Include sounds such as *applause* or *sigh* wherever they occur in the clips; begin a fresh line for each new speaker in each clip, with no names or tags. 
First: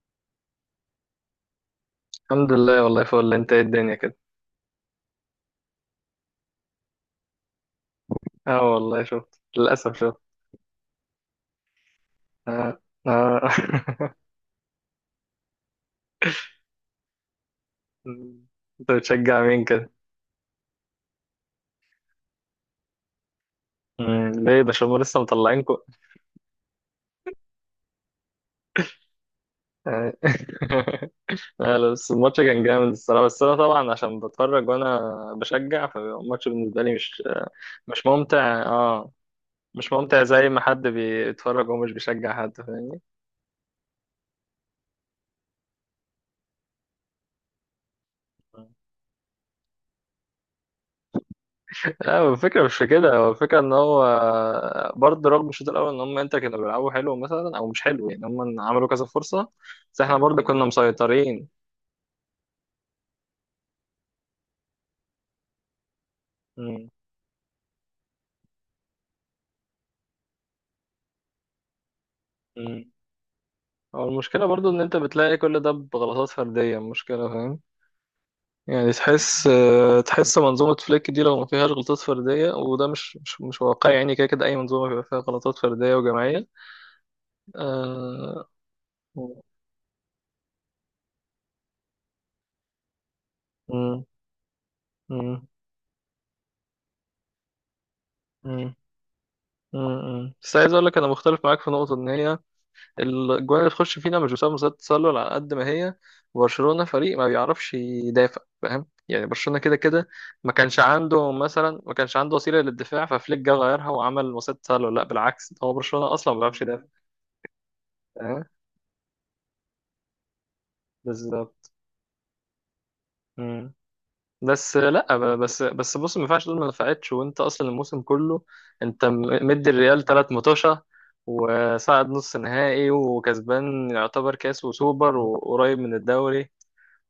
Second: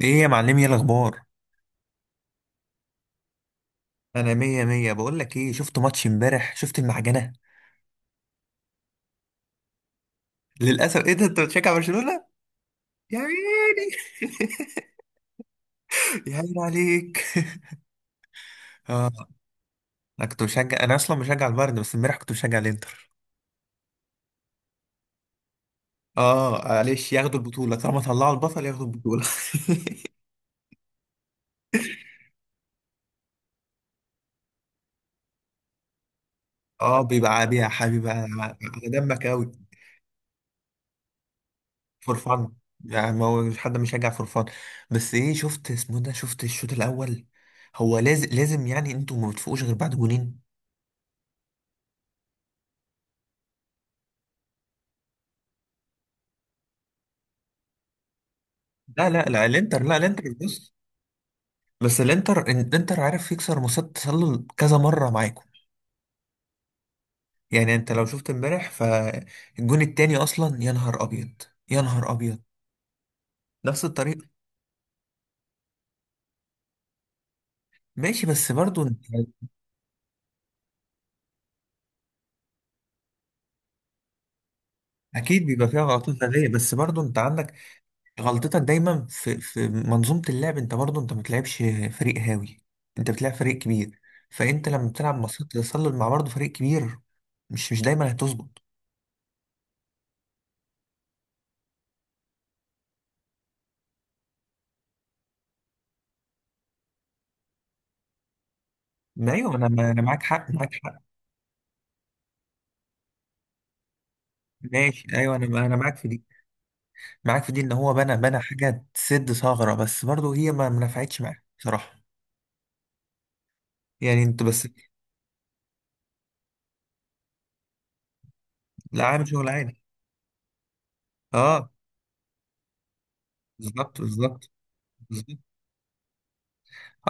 ايه يا معلمي، ايه الاخبار؟
الحمد لله، والله فل. انت ايه الدنيا كده؟
انا مية مية. بقول لك ايه، شفت ماتش امبارح؟ شفت المعجنة؟
اه والله شفت، للاسف شفت.
للاسف. ايه ده، انت بتشجع برشلونة؟
اه
يا
اه.
عيني.
*laughs*
*laughs* يا عيني عليك. *laughs*
انت
اه.
بتشجع مين كده؟
انا اصلا بشجع البايرن، بس امبارح كنت بشجع الانتر.
ليه ده؟ شو لسه مطلعينكم؟
اه، معلش، ياخدوا البطولة، طالما طلعوا البطل ياخدوا البطولة.
آه. *laughs* لا لا، بس الماتش كان جامد الصراحه. بس انا طبعا عشان بتفرج وانا بشجع، فالماتش
*laughs*
بالنسبه لي
اه،
مش
بيبقى عادي يا
مش
حبيبي على
ممتع. اه
دمك قوي.
مش ممتع زي ما حد بيتفرج ومش
فور
بيشجع
فان،
حد، فاهمني.
يعني ما هو مش حد مشجع فور فان. بس ايه، شفت اسمه ده، شفت الشوط الاول؟ هو لازم لازم، يعني انتوا ما بتفوقوش غير بعد جونين.
لا هو الفكرة مش في كده، هو الفكرة ان هو برضه رغم الشوط الاول ان هم انت كانوا بيلعبوا حلو مثلا او مش حلو. يعني هم عملوا كذا
لا لا لا،
فرصة
الانتر، لا
بس احنا
الانتر،
برضه كنا
بص.
مسيطرين.
بس الانتر عارف يكسر مصيدة التسلل كذا مرة معاكم.
امم
يعني انت لو شفت امبارح فالجون التاني اصلا، يا نهار ابيض، يا نهار ابيض.
امم
نفس
هو
الطريقة.
المشكلة برضه ان انت بتلاقي كل ده بغلطات فردية، المشكلة فاهم.
ماشي، بس برضو
يعني
انت
تحس آه، تحس منظومة فليك دي لو ما فيهاش غلطات فردية، وده مش واقعي يعني. كده كده اي منظومة بيبقى فيها
اكيد
غلطات
بيبقى فيها
فردية
غلطات
وجماعية
فردية، بس برضو انت عندك
آه،
غلطتك دايما في منظومة اللعب. انت برضو انت ما بتلعبش فريق هاوي، انت بتلعب فريق كبير.
امم
فانت لما بتلعب
امم
مصيدة التسلل مع برضو فريق كبير، مش دايما هتظبط.
امم بس عايز اقول لك انا مختلف معاك في نقطة ان هي الجوان اللي تخش فينا مش بسبب مصيدة التسلل على قد ما هي برشلونة فريق ما بيعرفش يدافع. فاهم يعني
ما ايوه،
برشلونة
انا
كده
انا
كده
معاك حق،
ما
معاك
كانش
حق.
عنده مثلا، ما كانش عنده وسيلة للدفاع ففليك جه غيرها وعمل مصيدة تسلل. لا
ماشي ايوه،
بالعكس،
انا
هو
انا معاك في
برشلونة
دي،
أصلا ما بيعرفش يدافع،
معاك في دي. ان هو بنى
فاهم.
حاجه تسد ثغره، بس برضه هي ما نفعتش معاه
بالظبط.
بصراحه.
مم.
يعني انت بس،
بس لا ب- بس بس بص ما ينفعش تقول ما نفعتش وانت اصلا الموسم كله
لا
انت
عامل شغل
مدي
عالي.
الريال ثلاث مطوشة
اه،
وصعد نص نهائي وكسبان،
بالظبط
يعتبر
بالظبط
كاس وسوبر
بالظبط.
وقريب من الدوري.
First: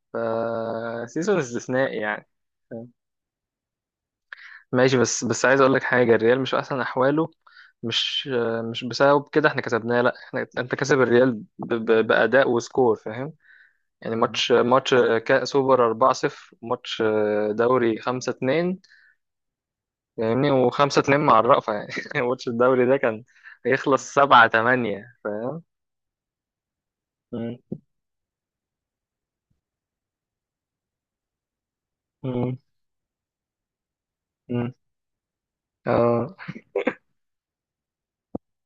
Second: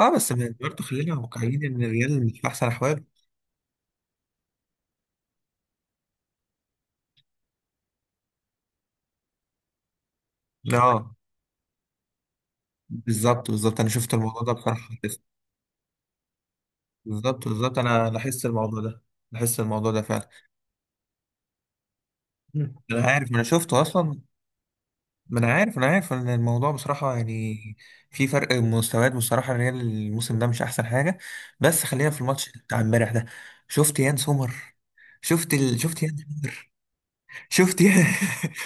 اه، بس برضه خلينا
فسيزو
واقعيين ان
استثنائي
الريال
يعني.
مش في احسن احواله.
ماشي بس بس عايز اقول لك حاجه، الريال مش في احسن احواله، مش مش بسبب كده احنا كسبناه. لا احنا انت كسب
اه،
الريال باداء وسكور، فاهم
بالظبط بالظبط. انا شفت
يعني. مم.
الموضوع
ماتش
ده بصراحه،
ماتش
لاحظت.
كاس سوبر 4-0، ماتش
بالظبط بالظبط،
دوري
انا لاحظت
5-2
الموضوع ده، لاحظت الموضوع ده فعلا.
فاهمني. و5-2 مع الرأفة يعني. *laughs* ماتش الدوري ده
انا
كان
عارف، انا شفته
هيخلص
اصلا.
7-8
ما انا
فاهم.
عارف، انا عارف ان الموضوع بصراحه يعني
مم.
في فرق مستويات. بصراحه الريال الموسم ده مش احسن حاجه. بس خلينا في الماتش
مم.
بتاع امبارح ده. شفت يان سومر؟
مم.
شفت يان
اه
سومر. شفت يان.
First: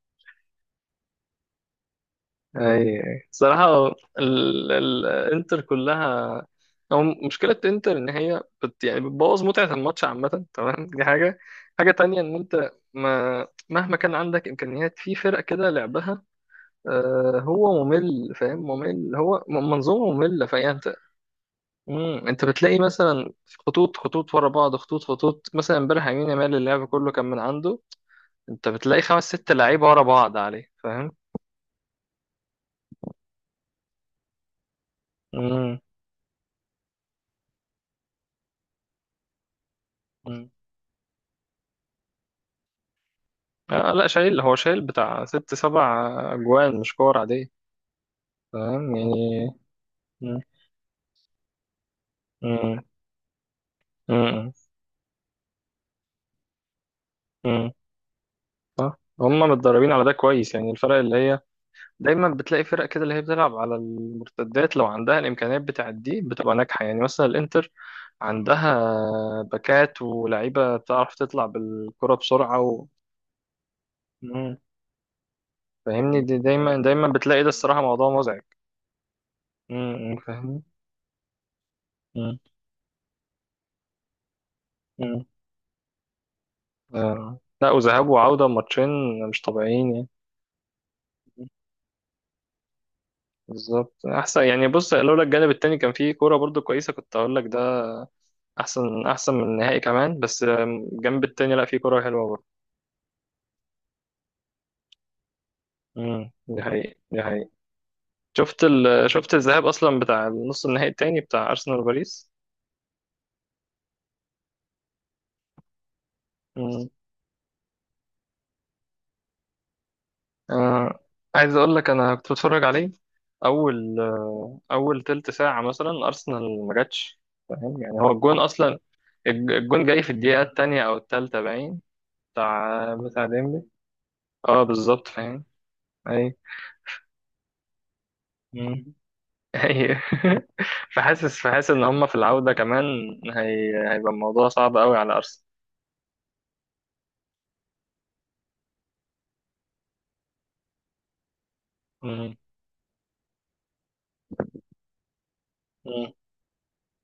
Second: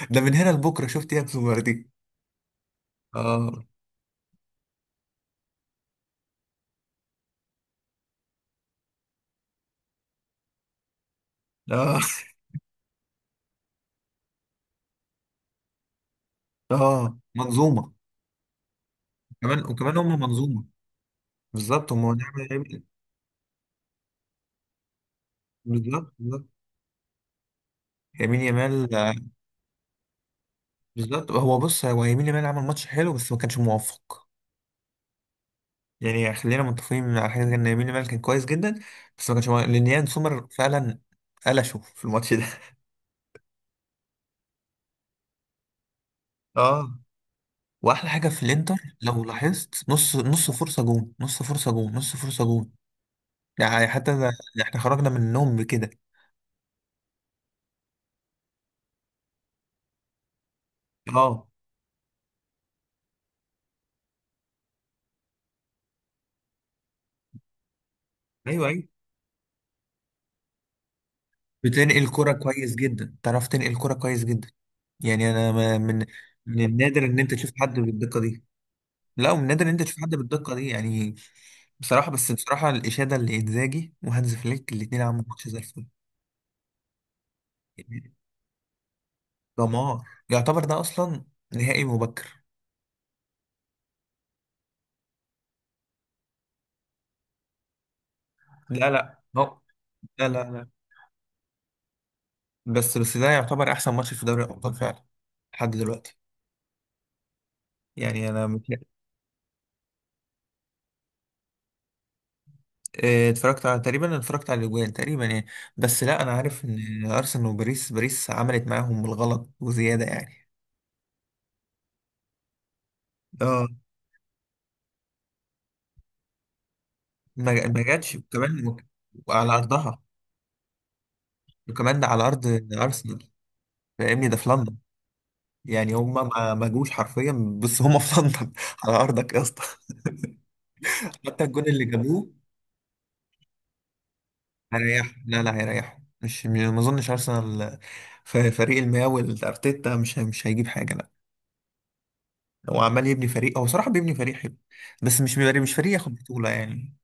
*laughs* ده من هنا لبكره. شفت يان سومر دي؟
اي. أي.
اه.
صراحة الانتر كلها، او مشكلة انتر ان هي بت يعني بتبوظ متعة الماتش عامة، تمام. دي حاجة. حاجة
اه
تانية ان انت ما مهما كان عندك امكانيات في فرق كده لعبها
اه،
آه، هو
منظومه،
ممل فاهم، ممل. هو
كمان وكمان،
منظومة
هم
مملة.
منظومه.
فهي انت
بالظبط، هم
انت
نعمل.
بتلاقي مثلا خطوط خطوط ورا بعض، خطوط خطوط مثلا. امبارح
بالظبط
يمين
بالظبط.
يامال اللعب كله كان من عنده.
يمين
انت
يامال،
بتلاقي
آه.
خمس ست لعيبة ورا بعض عليه، فاهم.
بالظبط، هو بص، هو يمين يامال عمل ماتش حلو بس ما كانش موفق. يعني خلينا متفقين على حاجه زي ان يمين يامال كان كويس جدا، بس ما كانش مو- لان يان سومر
مم.
فعلا قلشه في الماتش ده. *laughs*
آه لا شايل، هو شايل بتاع ست سبع أجوان، مش
اه،
كور عادية،
واحلى حاجه في الانتر،
فاهم
لو
يعني.
لاحظت، نص
مم.
نص فرصه جون، نص فرصه جون، نص فرصه جون.
مم.
يعني حتى ده
مم.
ده احنا خرجنا من النوم بكده.
مم. صح هم متدربين على ده كويس. يعني الفرق اللي هي
اه،
دايما بتلاقي فرق كده اللي هي بتلعب على المرتدات، لو عندها الإمكانيات بتاعت دي بتبقى ناجحة. يعني مثلا الإنتر
ايوه
عندها
ايوه.
باكات ولعيبة بتعرف تطلع
بتنقل
بالكرة
كرة
بسرعة
كويس
و...
جدا، تعرف تنقل كرة كويس جدا.
مم.
يعني انا من
فاهمني، دي
من
دايما
النادر
دايما
ان انت
بتلاقي، ده
تشوف حد
الصراحة موضوع
بالدقة
مزعج.
دي. لا، ومن نادر ان انت تشوف
مم.
حد بالدقه
مم.
دي يعني. بصراحه، بس بصراحه، الاشاده اللي انزاجي وهانز فليك، الاثنين عملوا
فاهمني.
ماتش زي الفل.
آه. لا، وذهاب
يعني
وعودة ماتشين مش طبيعيين
دمار،
يعني.
يعتبر ده اصلا نهائي مبكر.
بالظبط احسن يعني. بص لولا الجانب التاني كان فيه كورة برضو كويسة كنت اقول لك ده
لا
احسن
لا،
احسن من
هو
النهائي كمان،
لا
بس
لا لا،
آم، الجنب التاني لا فيه كورة حلوة برضو.
بس ده يعتبر احسن ماتش في دوري الابطال فعلا لحد دلوقتي.
دي حقيقة دي حقيقة.
يعني انا
شفت الذهاب اصلا بتاع نص النهائي التاني بتاع ارسنال وباريس
آه، اتفرجت على الاجوان تقريبا، يعني. بس لا، انا عارف ان ارسنال وباريس، باريس عملت معاهم بالغلط وزياده يعني.
آه. عايز اقول لك انا كنت بتفرج عليه
اه،
اول آه، اول تلت ساعه مثلا ارسنال ما جاتش،
ما
فاهم يعني. هو
جاتش،
الجون
وكمان
اصلا،
على
الجون
ارضها،
جاي في الدقيقه الثانيه او الثالثه باين.
وكمان ده على ارض
بتاع بتاع
ارسنال.
ديمبلي.
فاهمني، ده في
اه
لندن.
بالظبط فاهم.
يعني هما
اي
ما جوش حرفيا، بس هما في لندن. *laughs*
مم.
على ارضك يا اسطى.
اي. *laughs* فحاسس
حتى الجون
فحاسس
اللي
ان هم في
جابوه
العوده كمان، هيبقى الموضوع صعب قوي
هيريح.
على
لا
ارسنال.
لا، هيريح. مش م- ما اظنش ارسنال، في فريق المياوي، الارتيتا مش هيجيب حاجه، لا. هو عمال يبني فريق، هو صراحه بيبني فريق حلو، بس مش بيبقى- مش فريق
مم.
ياخد بطوله يعني.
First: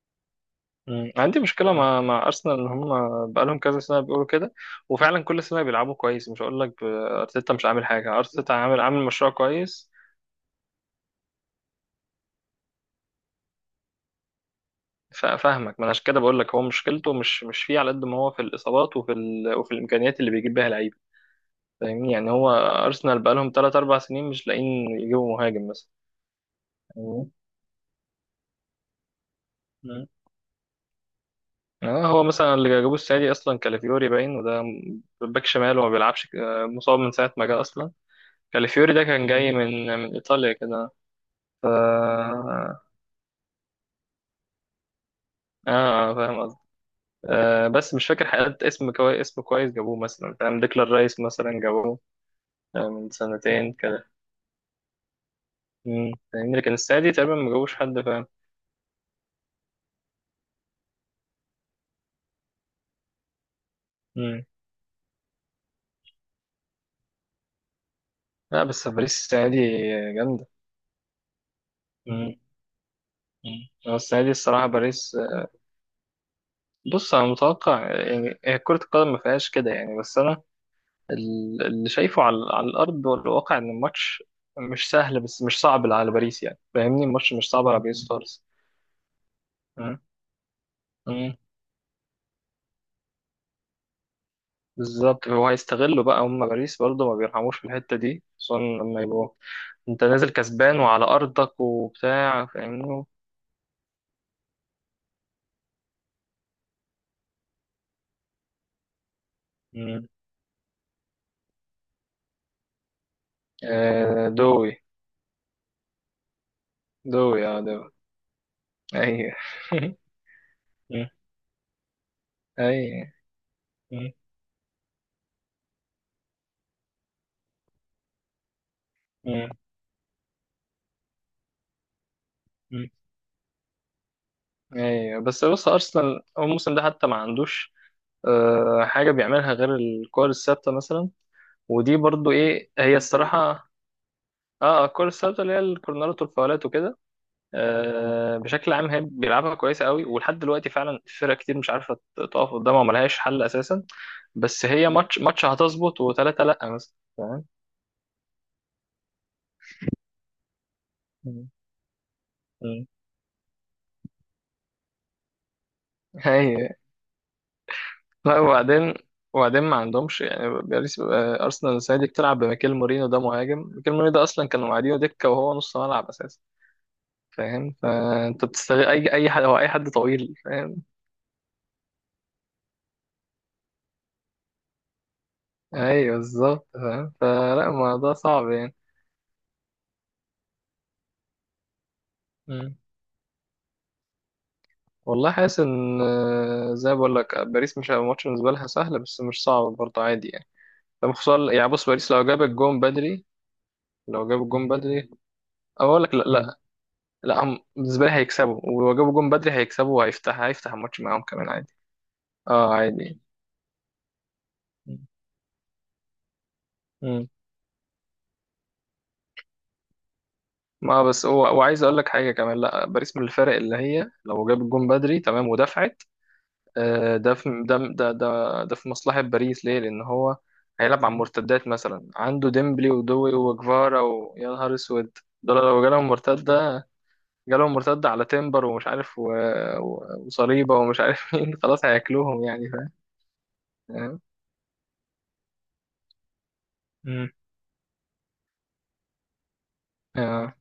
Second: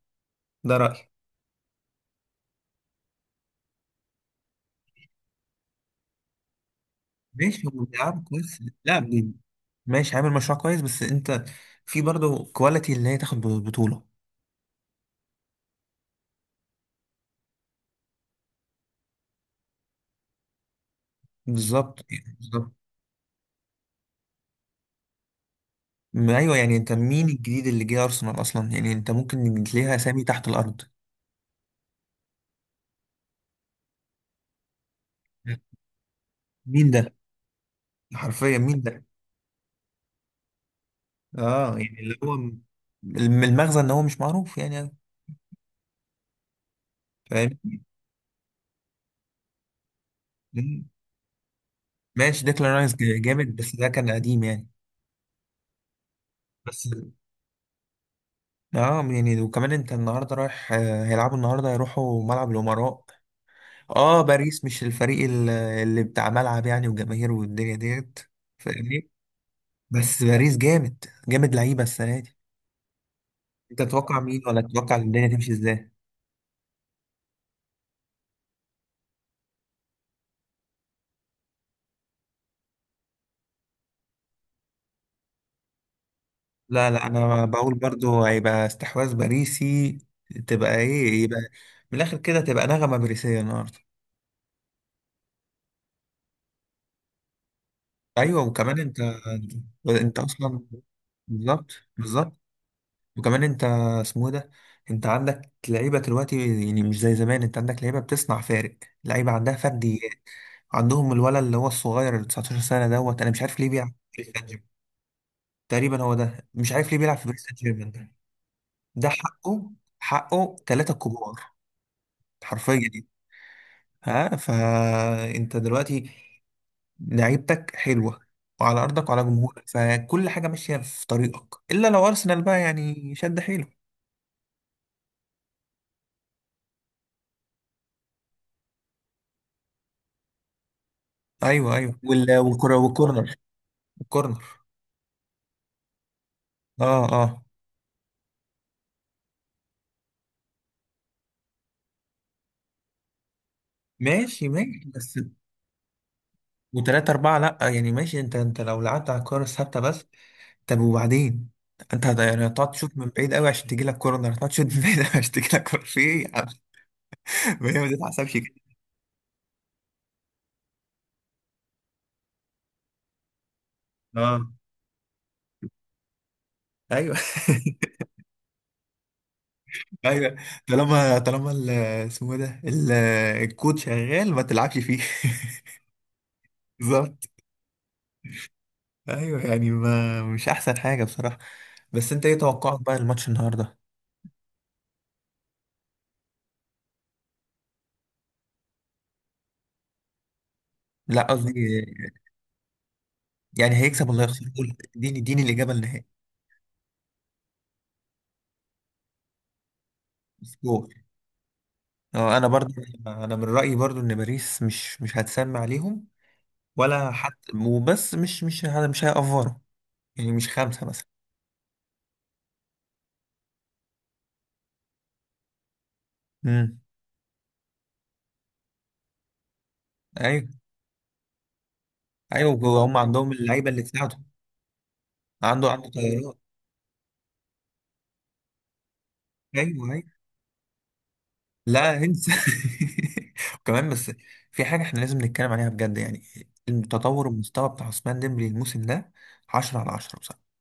ده رايي.
مم. عندي مشكلة آه. مع مع أرسنال إن هم بقالهم كذا سنة بيقولوا كده. وفعلا كل سنة بيلعبوا كويس. مش هقول لك أرتيتا
ماشي،
مش
هو
عامل حاجة،
بيلعب
أرتيتا
كويس.
عامل
لا
عامل مشروع
بي-
كويس.
ماشي، عامل مشروع كويس، بس انت في برضه كواليتي اللي هي تاخد بطوله.
فاهمك، ما أنا عشان كده بقول لك هو مشكلته مش مش فيه على قد ما هو في الإصابات وفي الإمكانيات اللي بيجيب بيها لعيبة، فاهمني
بالظبط
يعني.
يعني،
هو
بالظبط.
أرسنال بقالهم 3 4 سنين مش لاقيين يجيبوا مهاجم مثلا،
ما ايوه، يعني انت مين
فاهمني؟
الجديد اللي جه ارسنال اصلا؟ يعني انت ممكن تلاقيها
مم.
اسامي تحت الارض.
آه، هو مثلا اللي جابوه السنة دي أصلا كالافيوري باين، وده باك شمال وما بيلعبش آه،
مين
مصاب من
ده؟
ساعة ما جه أصلا.
حرفيا مين
كالافيوري ده
ده؟
كان جاي من من إيطاليا كده ف...
اه، يعني اللي هو المغزى ان هو مش معروف يعني.
اه فاهم قصدي.
فاهم.
آه بس مش فاكر حقيقة اسم كويس، اسم كويس جابوه مثلا فاهم.
مم.
ديكلان رايس مثلا جابوه
ماشي، ديكلان
آه،
رايس
من
جامد،
سنتين
بس ده كان
كده.
قديم يعني.
فاهمني، لكن
بس
السنة دي تقريبا ما جابوش حد فاهم.
اه، يعني وكمان انت النهارده رايح، هيلعبوا النهارده، هيروحوا ملعب الامراء. اه،
امم.
باريس مش الفريق اللي بتاع ملعب يعني وجماهير والدنيا ديت،
لا بس
فاهمني.
باريس السنة دي
بس
جامدة.
باريس جامد جامد، لعيبه السنه.
امم. أمم.
انت
هو
تتوقع
السنة دي
مين، ولا
الصراحة
تتوقع
باريس.
الدنيا تمشي ازاي؟
بص أنا متوقع يعني، هي كرة القدم ما فيهاش كده يعني، بس أنا اللي شايفه على، على الأرض والواقع إن الماتش مش سهل بس مش صعب على باريس يعني.
لا
فاهمني
لا،
الماتش
انا
مش صعب
بقول
على باريس
برضو
خالص.
هيبقى استحواذ باريسي. تبقى ايه
أمم.
يبقى، من الاخر كده تبقى نغمة باريسية النهارده.
بالظبط. هو هيستغلوا بقى هم، باريس برضه ما بيرحموش في الحتة دي
ايوه،
خصوصا
وكمان انت
لما يبقوا انت
انت
نازل
اصلا.
كسبان وعلى أرضك
بالظبط بالظبط.
وبتاع، فاهمني.
وكمان انت، اسمه إيه ده، انت عندك لعيبه دلوقتي يعني، مش زي زمان. انت عندك لعيبه بتصنع فارق، لعيبه عندها
مم.
فرديات. عندهم الولد اللي هو الصغير، اللي 19 سنه دوت، انا مش عارف ليه بيلعب في
آه
باريس سان جيرمان.
دوي.
تقريبا هو ده، مش عارف ليه بيلعب في
دوي
باريس سان
اه دوي.
جيرمان ده. ده
ايوه.
حقه.
*laughs*
حقه ثلاثة
مم.
كبار حرفيا يعني.
ايوه. مم.
ها، فانت دلوقتي لعيبتك حلوة، وعلى أرضك وعلى
مم.
جمهورك، فكل حاجة ماشية في طريقك، إلا لو أرسنال بقى
مم.
يعني شد حيله.
ايوه بس بص أرسنال هو الموسم ده حتى ما عندوش آه حاجة بيعملها غير الكور الثابتة مثلا.
أيوه
ودي
أيوه،
برضه ايه
والكرة
هي
والكورنر،
الصراحة.
الكورنر.
اه آه، الكور الثابتة اللي هي الكورنرات والفاولات وكده.
اه اه،
آه، بشكل عام هي بيلعبها كويسه قوي ولحد دلوقتي فعلا فرق كتير مش عارفه تقف قدامها وملهاش حل اساسا.
ماشي
بس
ماشي،
هي
بس
ماتش ماتش هتظبط وثلاثه لا مثلا
وتلاتة أربعة
فاهم.
لأ يعني. ماشي، أنت لو لعبت على الكورة الثابتة بس، طب وبعدين؟
مم.
أنت يعني هتقعد
مم.
تشوط من بعيد قوي عشان تجيلك كورنر، هتقعد تشوط من بعيد قوي عشان تجيلك كورنر، في إيه يا عم؟
هي
*laughs* ما هي ما تتحسبش
لا.
كده.
وبعدين، وبعدين ما عندهمش يعني باريس آه، ارسنال السنه دي بتلعب بميكيل مورينو. ده مهاجم، ميكيل مورينو ده اصلا
اه،
كانوا قاعدينه دكه وهو نص ملعب اساسا،
ايوه.
فاهم. فانت بتستغل اي اي حد، هو اي حد
*laughs*
طويل،
ايوه،
فاهم.
طالما طالما اسمه ده الكود شغال، ما تلعبش فيه.
ايوه بالظبط
*laughs*
فاهم.
بالظبط.
فلا الموضوع صعب
ايوه يعني، ما مش احسن حاجه بصراحه. بس انت ايه
يعني.
توقعك بقى الماتش النهارده؟
والله حاسس ان آه، زي ما بقول لك باريس مش هيبقى ماتش بالنسبه لها سهل بس مش صعب برضه، عادي يعني. لما
لا
خصوصا يعني
قصدي،
بص، باريس لو جاب الجون بدري،
يعني هيكسب ولا
لو جاب
هيخسر،
الجون
قول
بدري
اديني اديني الاجابه
اقول لك
النهائيه.
لا مم. لا. لا هم بالنسبه لي هيكسبوا، ولو جابوا الجون بدري هيكسبوا. وهيفتح هيفتح
سكور.
الماتش معاهم كمان عادي.
اه، انا
اه
برضو،
عادي.
انا من رايي برضو ان باريس مش هتسمع عليهم ولا
مم.
حتى، وبس مش هيأفروا، يعني مش خمسه
ما
مثلا.
بس هو، وعايز اقول لك حاجه كمان. لا باريس من الفرق اللي هي لو جاب الجون بدري تمام ودفعت
امم،
آه، ده في ده ده ده ده في مصلحة باريس، ليه؟ لأن هو
ايوه
هيلعب على المرتدات. مثلا عنده
ايوه.
ديمبلي
هم عندهم
ودوي
اللعيبه اللي
وجفارا
تساعدهم،
ويا نهار أسود، دول
عنده
لو
عنده
جالهم
طيارات.
مرتدة، جالهم مرتدة على تيمبر ومش عارف و...
ايوه ايوه.
و... وصليبة ومش عارف *laughs* مين، خلاص
لا انسى.
هياكلوهم يعني.
*laughs* وكمان بس،
فاهم؟
في حاجه احنا لازم نتكلم عليها بجد يعني، التطور
مم.
المستوى بتاع عثمان ديمبلي الموسم ده، 10 على 10 بصراحه.
آه.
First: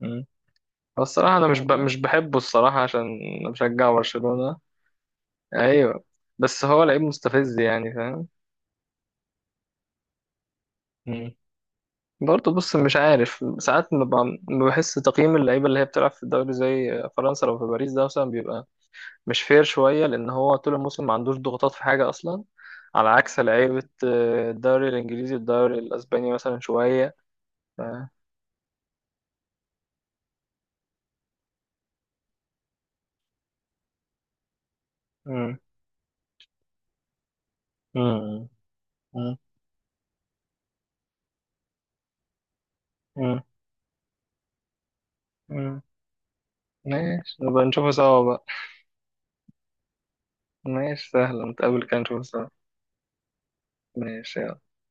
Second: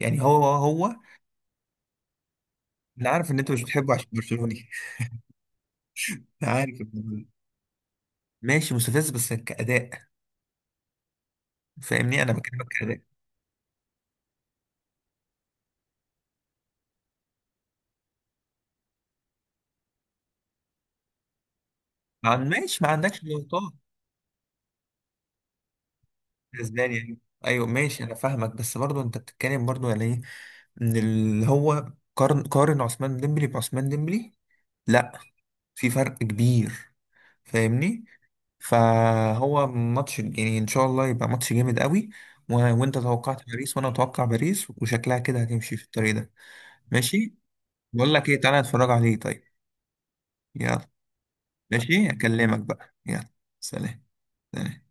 يعني
مم.
هو
هو الصراحة أنا مش بحبه الصراحة عشان
انا عارف ان
أنا
انت مش
بشجع
بتحبه عشان
برشلونة.
برشلوني.
أيوه.
*laughs* انا
بس
عارف
هو لعيب مستفز يعني.
ماشي، مستفز بس كاداء.
فاهم؟
فاهمني، انا
برضه
بكلمك
بص مش
كاداء.
عارف ساعات ما بحس تقييم اللعيبه اللي هي بتلعب في الدوري زي فرنسا لو في باريس ده مثلا بيبقى مش فير شويه لان هو طول الموسم ما عندوش ضغوطات في حاجه
ما
اصلا.
عن- ماشي، ما
على
عندكش
عكس
نقاط
لعيبه آه، الدوري الانجليزي الدوري الاسباني مثلا
بالنسبه لي
شويه
يعني. ايوه
ف...
ماشي، انا فاهمك، بس برضه انت بتتكلم برضه يعني ايه ان اللي هو، قارن عثمان ديمبلي بعثمان ديمبلي، لا
مم.
في فرق كبير. فاهمني،
مم. مم.
فهو ماتش، يعني ان شاء الله يبقى ماتش جامد قوي، وانت
مم.
توقعت باريس وانا اتوقع باريس، وشكلها كده هتمشي
مم.
في الطريق ده. ماشي،
ماشي نبقى نشوفه
بقول
سوا
لك ايه،
بقى.
تعالى اتفرج عليه طيب، يلا.
ماشي سهل نتقابل كده
ماشي،
نشوفه سوا.
اكلمك بقى، يلا. سلام.
ماشي
سلام.